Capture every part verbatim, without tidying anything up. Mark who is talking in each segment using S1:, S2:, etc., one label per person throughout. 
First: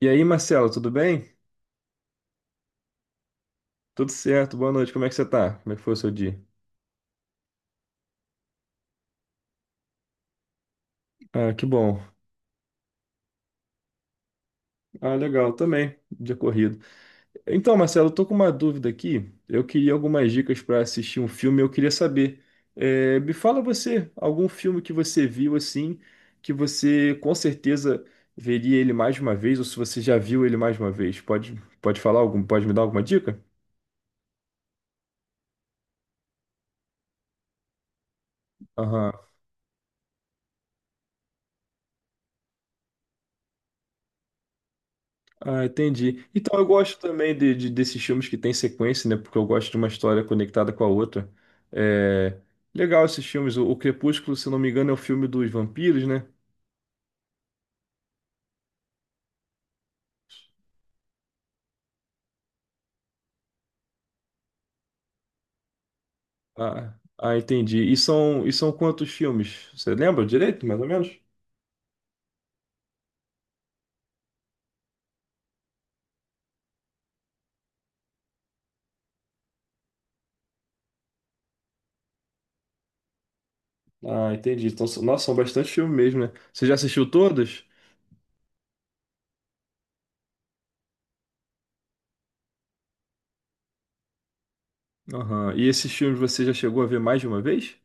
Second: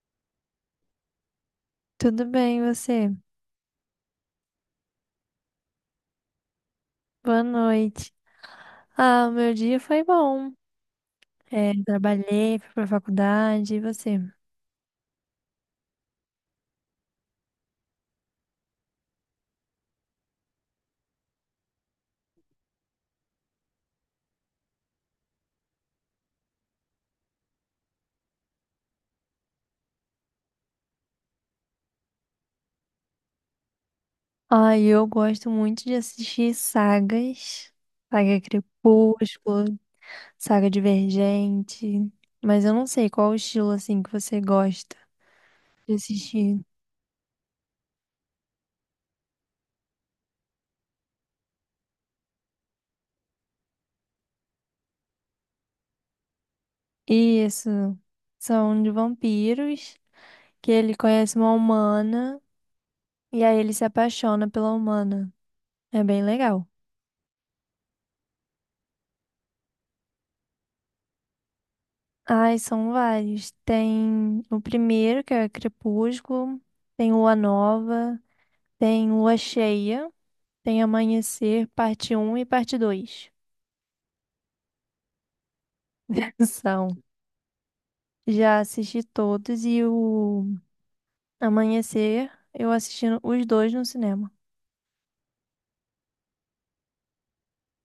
S1: E aí, Marcelo, tudo bem?
S2: Tudo bem, e você?
S1: Tudo certo, boa noite, como é que você tá? Como é que foi o seu dia?
S2: Boa noite. Ah, o meu dia foi bom.
S1: Ah, que
S2: É,
S1: bom.
S2: trabalhei, fui pra faculdade, e você?
S1: Ah, legal, também, dia corrido. Então, Marcelo, eu tô com uma dúvida aqui. Eu queria algumas dicas para assistir um filme, eu queria saber. Eh, me fala você, algum filme que você viu assim, que você com certeza veria ele mais de uma vez, ou se você já viu ele mais de uma vez. Pode, pode falar algum, pode me dar alguma dica?
S2: Ah, eu gosto muito de assistir sagas, saga Crepúsculo, saga Divergente, mas eu não sei qual o estilo, assim, que você gosta
S1: Ah,
S2: de
S1: entendi. Então
S2: assistir.
S1: eu gosto também de, de- desses filmes que tem sequência, né? Porque eu gosto de uma história conectada com a outra. É... Legal esses filmes. O, o Crepúsculo, se não me engano, é o filme dos vampiros, né?
S2: Isso, são de vampiros, que ele conhece uma humana, e aí ele se apaixona pela humana. É bem legal.
S1: Ah, ah, entendi. E são, e são quantos filmes? Você lembra direito, mais ou menos?
S2: Ai, são vários. Tem o primeiro, que é Crepúsculo, tem Lua Nova, tem Lua Cheia, tem Amanhecer, parte um e parte dois.
S1: Ah, entendi. Então, são- nossa, são bastante filmes mesmo, né? Você já
S2: São.
S1: assistiu todos?
S2: Já assisti todos e o Amanhecer, eu assisti no- os dois no cinema.
S1: Aham. E esses filmes você já chegou a ver mais de uma vez?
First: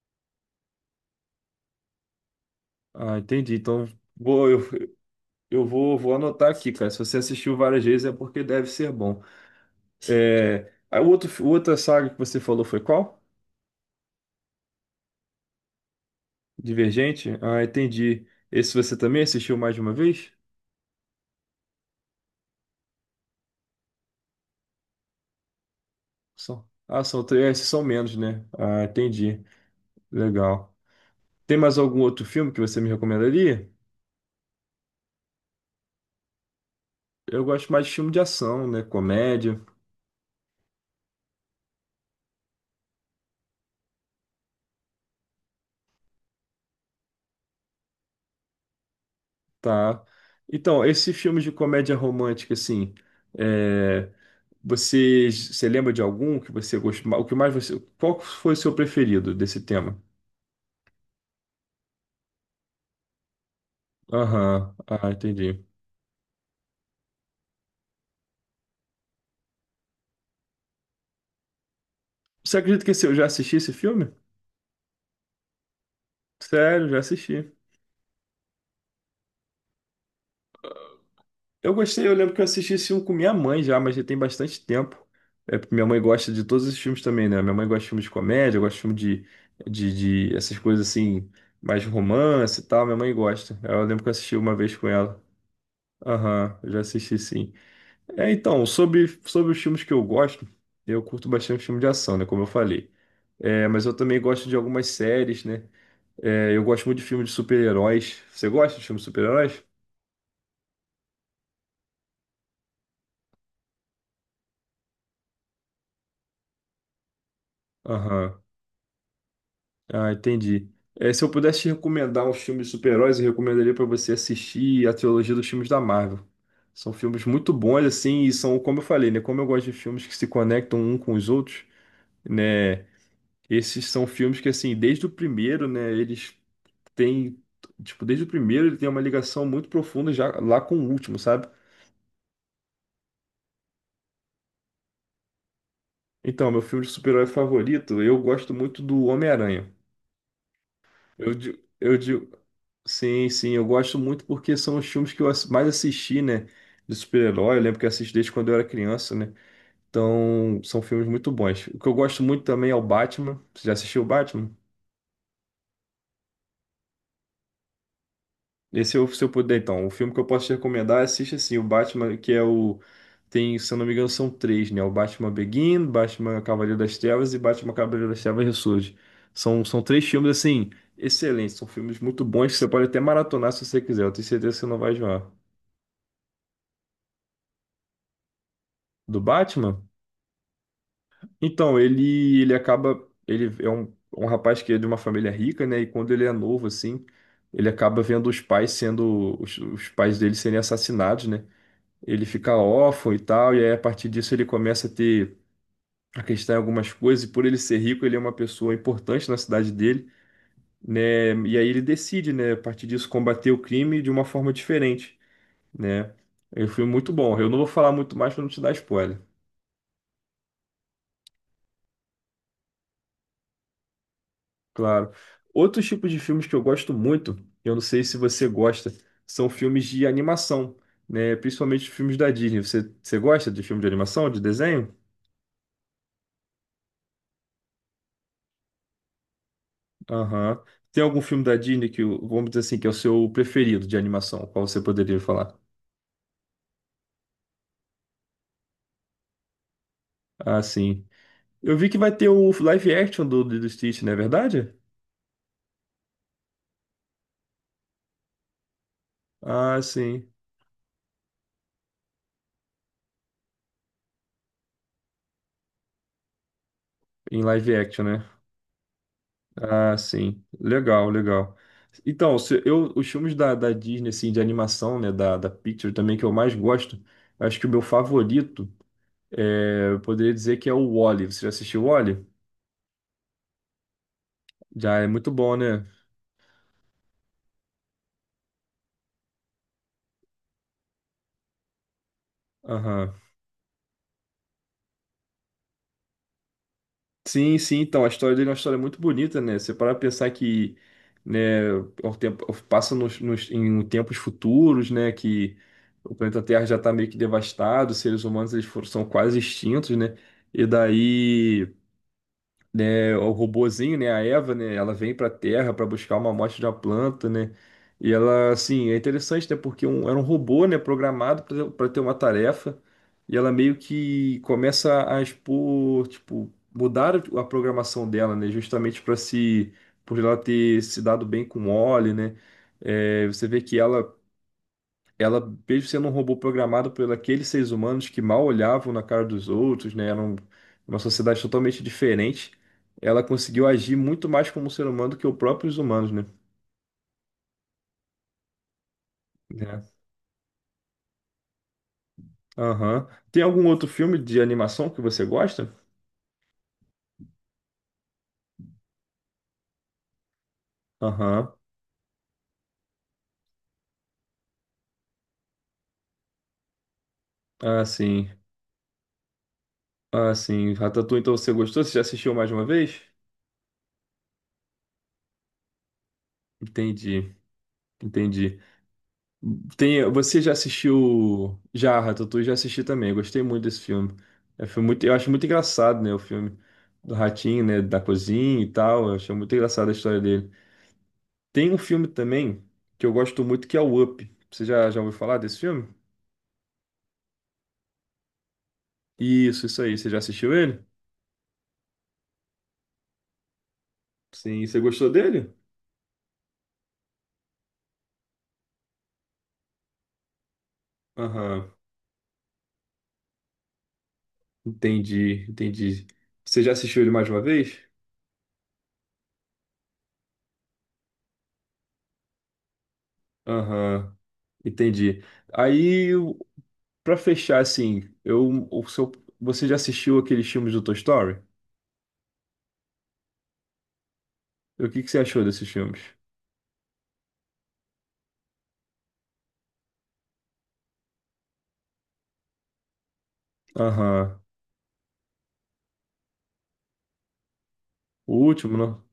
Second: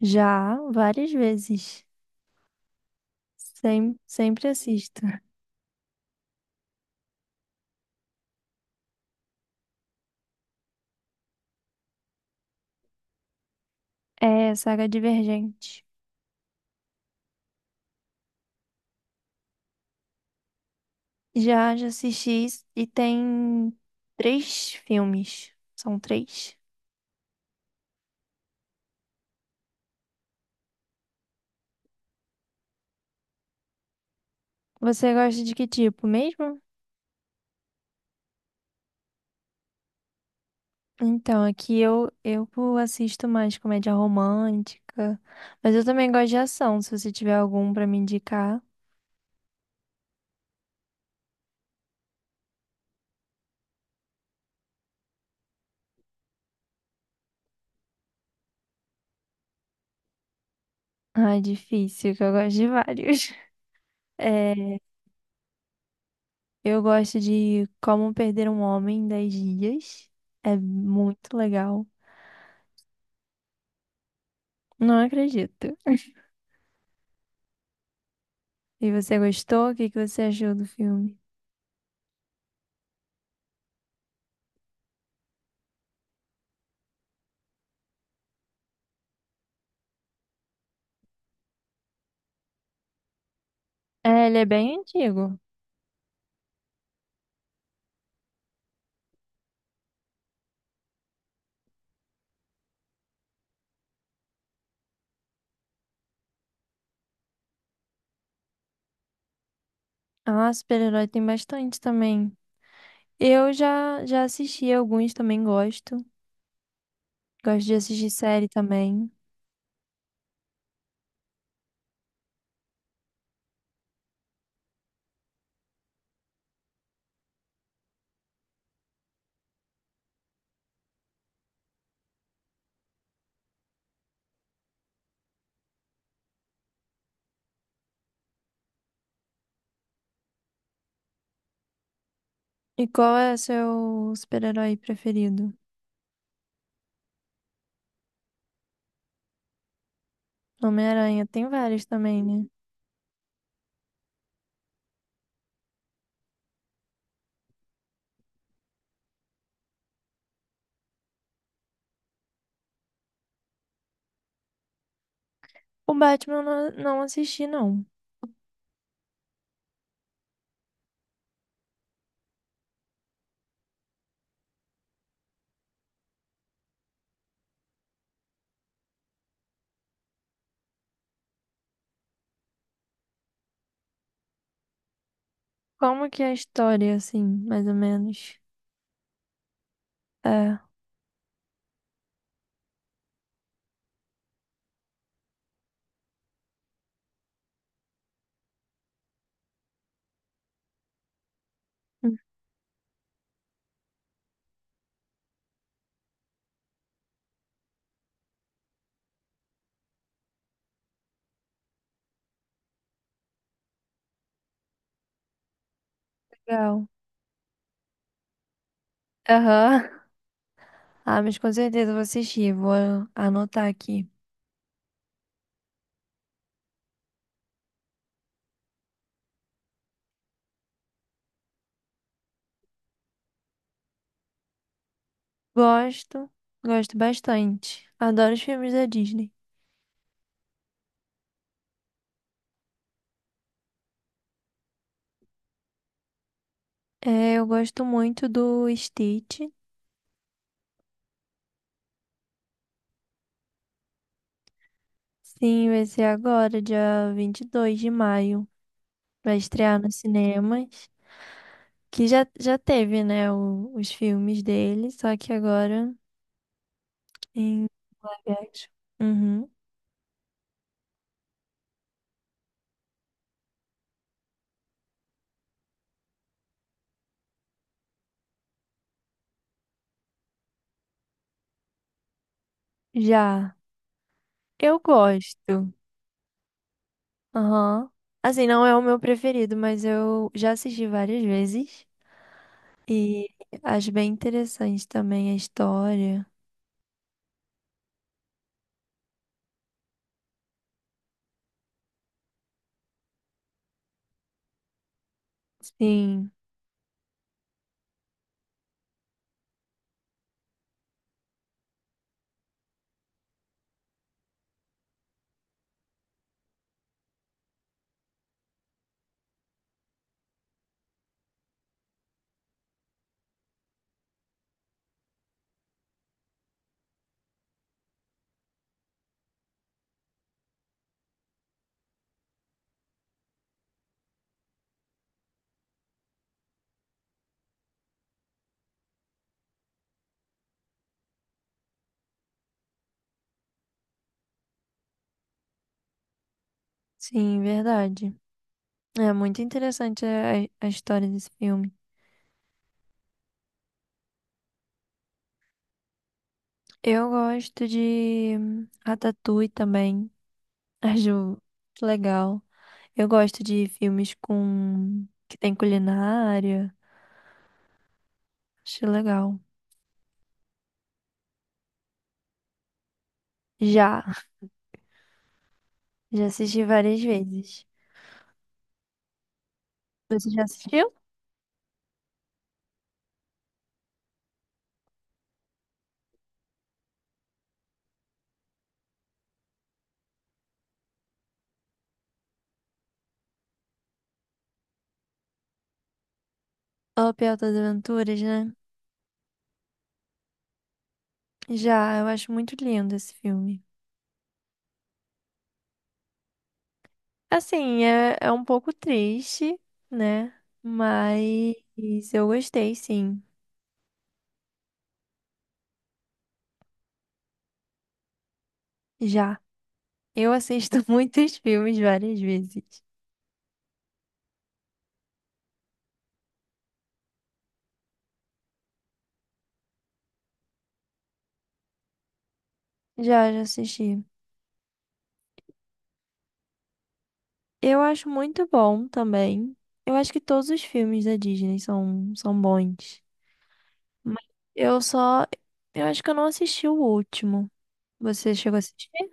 S2: Já várias vezes.
S1: Ah, entendi. Então,
S2: Sem, sempre
S1: vou, eu,
S2: assisto.
S1: eu vou, vou anotar aqui, cara. Se você assistiu várias vezes é porque deve ser bom. É, a outra, outra saga que você falou foi qual?
S2: É Saga Divergente.
S1: Divergente? Ah, entendi. Esse você também assistiu mais de uma vez?
S2: Já, já assisti e tem três filmes. São três.
S1: Só ah, são três, esses são menos, né? Ah, entendi. Legal. Tem mais algum outro filme que você me recomendaria?
S2: Você gosta de que tipo mesmo?
S1: Eu gosto mais de filme de ação, né? Comédia,
S2: Então, aqui eu, eu assisto mais comédia romântica, mas eu também gosto de ação, se você tiver algum pra me indicar.
S1: tá? Então, esse filme de comédia romântica, assim, é, você, você lembra de algum que você gostou? O que mais você, qual foi o seu preferido desse tema?
S2: Ah, é difícil, que eu gosto de vários. É,
S1: Aham, ah, entendi.
S2: eu gosto de Como Perder um Homem em 10 Dias. É muito legal.
S1: Você acredita que esse- eu já assisti esse filme?
S2: Não acredito.
S1: Sério, já assisti.
S2: E você gostou? O que que você achou do filme?
S1: Eu gostei, eu lembro que eu assisti esse filme com minha mãe já, mas já tem bastante tempo. É, porque minha mãe gosta de todos esses filmes também, né? Minha mãe gosta de filme de comédia, gosta de filme de, de, de essas coisas assim, mais romance e tal. Minha mãe gosta. Eu lembro que eu
S2: É,
S1: assisti
S2: ele é
S1: uma vez
S2: bem
S1: com ela.
S2: antigo.
S1: Aham, eu já assisti sim. É, então, sobre, sobre os filmes que eu gosto, eu curto bastante filme de ação, né? Como eu falei. É, mas eu também gosto de algumas séries, né? É, eu gosto muito de filmes de super-heróis. Você gosta de filmes de super-heróis?
S2: Ah, super-herói tem bastante também. Eu já, já assisti alguns, também gosto. Gosto de assistir
S1: Aham.
S2: série também.
S1: Ah, entendi. É, se eu pudesse te recomendar um filme de super-heróis, eu recomendaria para você assistir a trilogia dos filmes da Marvel. São filmes muito bons, assim, e são, como eu falei, né? Como eu gosto de filmes que se conectam um com os outros, né? Esses são filmes que, assim, desde o primeiro, né? Eles têm, tipo, desde o primeiro ele tem uma ligação muito profunda já lá com o último, sabe?
S2: E qual é seu super-herói preferido?
S1: Então, meu filme de super-herói favorito, eu gosto muito do Homem-Aranha.
S2: Homem-Aranha,
S1: Eu
S2: tem
S1: digo,
S2: vários
S1: eu
S2: também,
S1: digo,
S2: né?
S1: sim, sim, eu gosto muito porque são os filmes que eu ass- mais assisti, né? De super-herói, eu lembro que eu assisti desde quando eu era criança, né? Então, são filmes muito bons. O que eu gosto muito também é o Batman. Você já assistiu o Batman?
S2: O Batman eu não, não assisti, não.
S1: Esse eu, se eu puder, então, o filme que eu posso te recomendar, assiste assim, o Batman, que é o. Tem, se eu não me engano, são três, né? O Batman Begin, Batman Cavaleiro das Trevas e Batman Cavaleiro das Trevas Ressurge. São, são três filmes, assim, excelentes. São filmes muito bons que você pode até maratonar se você quiser. Eu tenho certeza que você não vai enjoar.
S2: Como que é a história, assim, mais ou menos?
S1: Do Batman?
S2: É, hum,
S1: Então, ele ele acaba. Ele é um, um rapaz que é de uma família rica, né? E quando ele é novo, assim, ele acaba vendo os pais sendo. Os, os pais dele serem assassinados, né? Ele fica órfão e tal, e aí a partir disso ele começa a ter a questão em algumas coisas, e por ele ser rico, ele é uma pessoa importante na cidade dele, né? E aí ele decide, né, a partir disso, combater o crime de uma forma diferente, né? É um
S2: legal.
S1: filme muito bom. Eu não vou falar muito mais para não te dar spoiler.
S2: Aham. Ah, mas com certeza eu vou assistir, vou anotar aqui.
S1: Claro. Outros tipos de filmes que eu gosto muito, eu não sei se você gosta, são filmes de animação, né? Principalmente filmes da Disney. Você, você gosta de filme de animação, de desenho?
S2: Gosto, gosto bastante. Adoro os filmes da Disney.
S1: Aham. Tem algum filme da Disney que, o- vamos dizer assim, que é o seu preferido de animação? Qual você poderia falar?
S2: É, eu gosto muito do Stitch.
S1: Ah, sim. Eu vi que vai ter o live action do, do Stitch, não é verdade?
S2: Sim, vai ser agora, dia vinte e dois de maio. Vai estrear
S1: Ah,
S2: nos
S1: sim.
S2: cinemas. Que já, já teve, né, o- os filmes dele, só que agora
S1: Em
S2: em
S1: live action, né?
S2: live action. Uhum.
S1: Ah, sim. Legal, legal. Então, se eu, os filmes da, da Disney, assim, de animação, né, da, da Pixar também, que eu mais gosto, acho que o meu favorito, é, eu poderia dizer que é o Wall-E. Você já assistiu o Wall-E?
S2: Já. Eu
S1: Já é muito bom,
S2: gosto.
S1: né?
S2: Aham. Assim, não é o meu preferido, mas eu já assisti várias vezes.
S1: Aham.
S2: E acho bem interessante também a história.
S1: Sim, sim, então, a história dele é uma história muito bonita, né? Você para pra pensar que, né, o tempo, passa nos, nos- em tempos futuros, né, que o
S2: Sim,
S1: planeta Terra já está meio que devastado, os seres humanos, eles foram, são quase extintos, né? E daí... né, o robozinho, né, a Eva, né, ela vem para a Terra para buscar uma amostra de uma planta, né? E ela, assim, é interessante, né, porque um, era um robô, né, programado para ter uma tarefa, e ela meio que começa a expor, tipo, mudar a programação dela, né, justamente para se por ela ter se dado bem com o Oli, né? É, você vê que ela ela, mesmo sendo um robô programado por aqueles seres humanos que mal olhavam na cara dos outros, né, eram uma sociedade totalmente diferente, ela conseguiu agir muito mais como um ser humano do que os próprios humanos, né?
S2: sim, verdade. É muito
S1: É.
S2: interessante a, a história desse filme.
S1: Aham. Tem algum outro filme de animação que você gosta?
S2: Eu gosto de Ratatouille também. Ah, Ju,
S1: Aham.
S2: que legal. Eu gosto de filmes com que tem culinária.
S1: Ah, sim.
S2: Acho legal.
S1: Ah, sim. Ratatouille, então você gostou? Você já assistiu mais de uma vez?
S2: Já, já assisti várias
S1: Entendi.
S2: vezes.
S1: Entendi. Tem,
S2: Você
S1: você
S2: já
S1: já
S2: assistiu?
S1: assistiu já, Ratatouille já assisti também. Gostei muito desse filme. É um filme muito, eu acho muito engraçado, né, o filme do ratinho, né, da cozinha e tal. Eu achei muito engraçada a história dele. Tem um filme também que eu gosto muito que é o Up. Você já já ouviu falar desse filme?
S2: Up Altas Aventuras, né?
S1: Isso, isso aí. Você já assistiu ele?
S2: Já, eu acho muito lindo esse filme.
S1: Sim, você gostou dele?
S2: Assim, é, é um pouco triste, né?
S1: Aham.
S2: Mas eu gostei, sim.
S1: Entendi, entendi. Você já assistiu ele mais de uma vez?
S2: Já. Eu assisto muitos filmes várias vezes.
S1: Aham, entendi. Aí pra fechar, assim, eu, o seu, você já assistiu aqueles filmes do Toy Story?
S2: Já, já assisti.
S1: O que que você achou desses filmes?
S2: Eu acho muito bom também. Eu acho que todos os filmes da Disney são, são bons. Mas
S1: Aham.
S2: eu só. Eu acho que eu não assisti o último. Você
S1: O
S2: chegou a
S1: último,
S2: assistir?
S1: não?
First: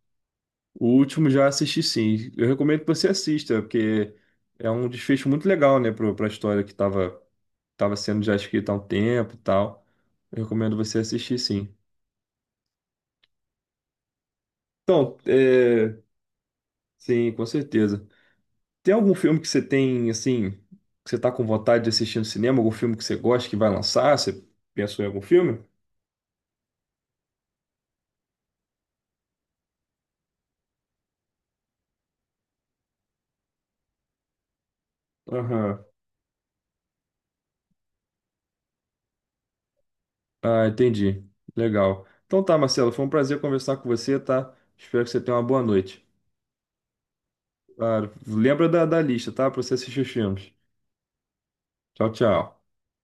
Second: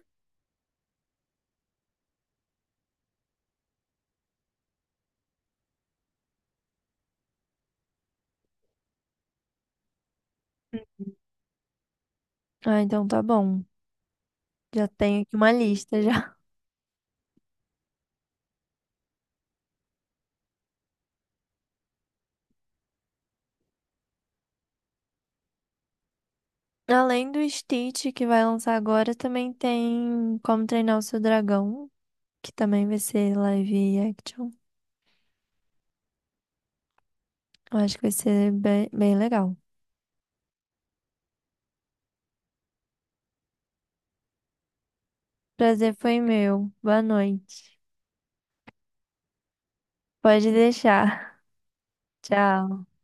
S1: O último já assisti sim. Eu recomendo que você assista, porque é um desfecho muito legal, né, pro- pra história que tava, tava sendo já escrita há um tempo e tal. Eu recomendo você assistir sim.
S2: Ah, então tá bom. Já
S1: Então,
S2: tenho aqui uma
S1: é,
S2: lista já.
S1: sim, com certeza. Tem algum filme que você tem, assim, que você tá com vontade de assistir no cinema? Algum filme que você gosta que vai lançar? Você pensou em algum filme?
S2: Além do Stitch que vai lançar agora, também tem Como Treinar o Seu Dragão, que também vai ser live action.
S1: Aham.
S2: Eu acho que vai ser bem, bem legal.
S1: Ah, entendi. Legal. Então tá, Marcelo, foi um prazer conversar com você, tá? Espero que você tenha uma boa
S2: Prazer
S1: noite.
S2: foi meu. Boa noite.
S1: Claro. Lembra da, da lista, tá? Pra você assistir os
S2: Pode
S1: filmes.
S2: deixar.
S1: Tchau, tchau.
S2: Tchau.